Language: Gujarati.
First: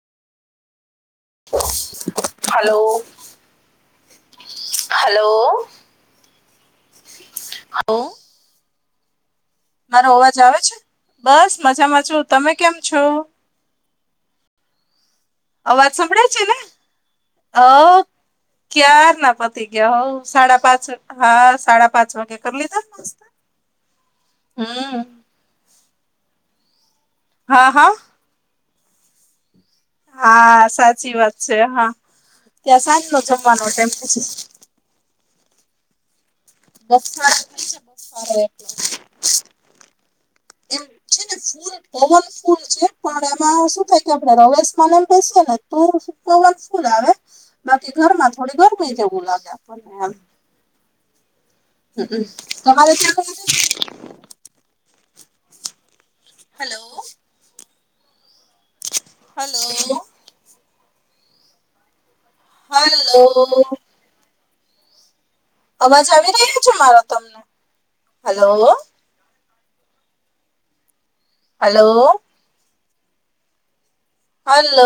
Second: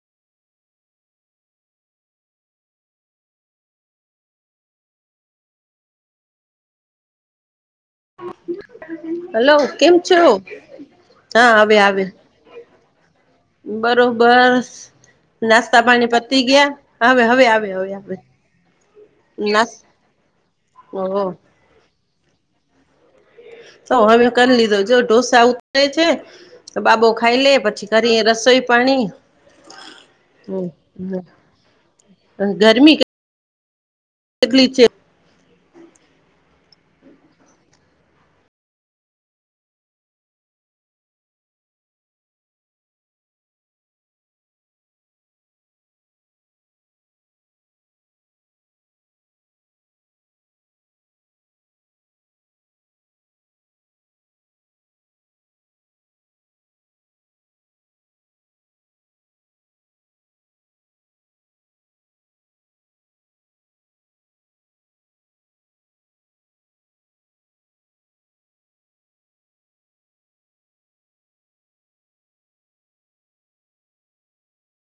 હલો. હલો હ હલો. કેમ મારો છો અવાજ આવે છે? હા બસ આવે આવે મજામાં છો, તમે કેમ છો? બરોબર. નાસ્તા અવાજ પાણી સંભળાય છે પતી ગયા? હવે હવે આવે હવે આવે ક્યારના પતી નાસ ગયા હઉ, સાડા પાંચ ઓહ હા સાડા પાંચ વાગે કરી લીધા તો હવે કર લીધો, જો હમ ઢોસા ઉતરે છે તો બાબો ખા ખાઈ લે હા પછી હા કરી રસોઈ પાણી હા હમ સાચી વાત છે હા, ત્યાં ગરમી સાંજ નો જમવાનો ટાઈમ [unintelligible] [unintelligible] ને ફૂલ પવન ફૂલ છે, પણ એમાં શું થાય કે આપડે રવેશમાંનમ બેસીને તો પવન ફુલ આવે, બાકી ઘરમાં થોડી ગરમી જેવું લાગે આપણનેમ હમમ તમારે ત્યાં છે હલો હલો. હલો. અવાજ આવી રહ્યો છે મારો તમને હલો હલો હલો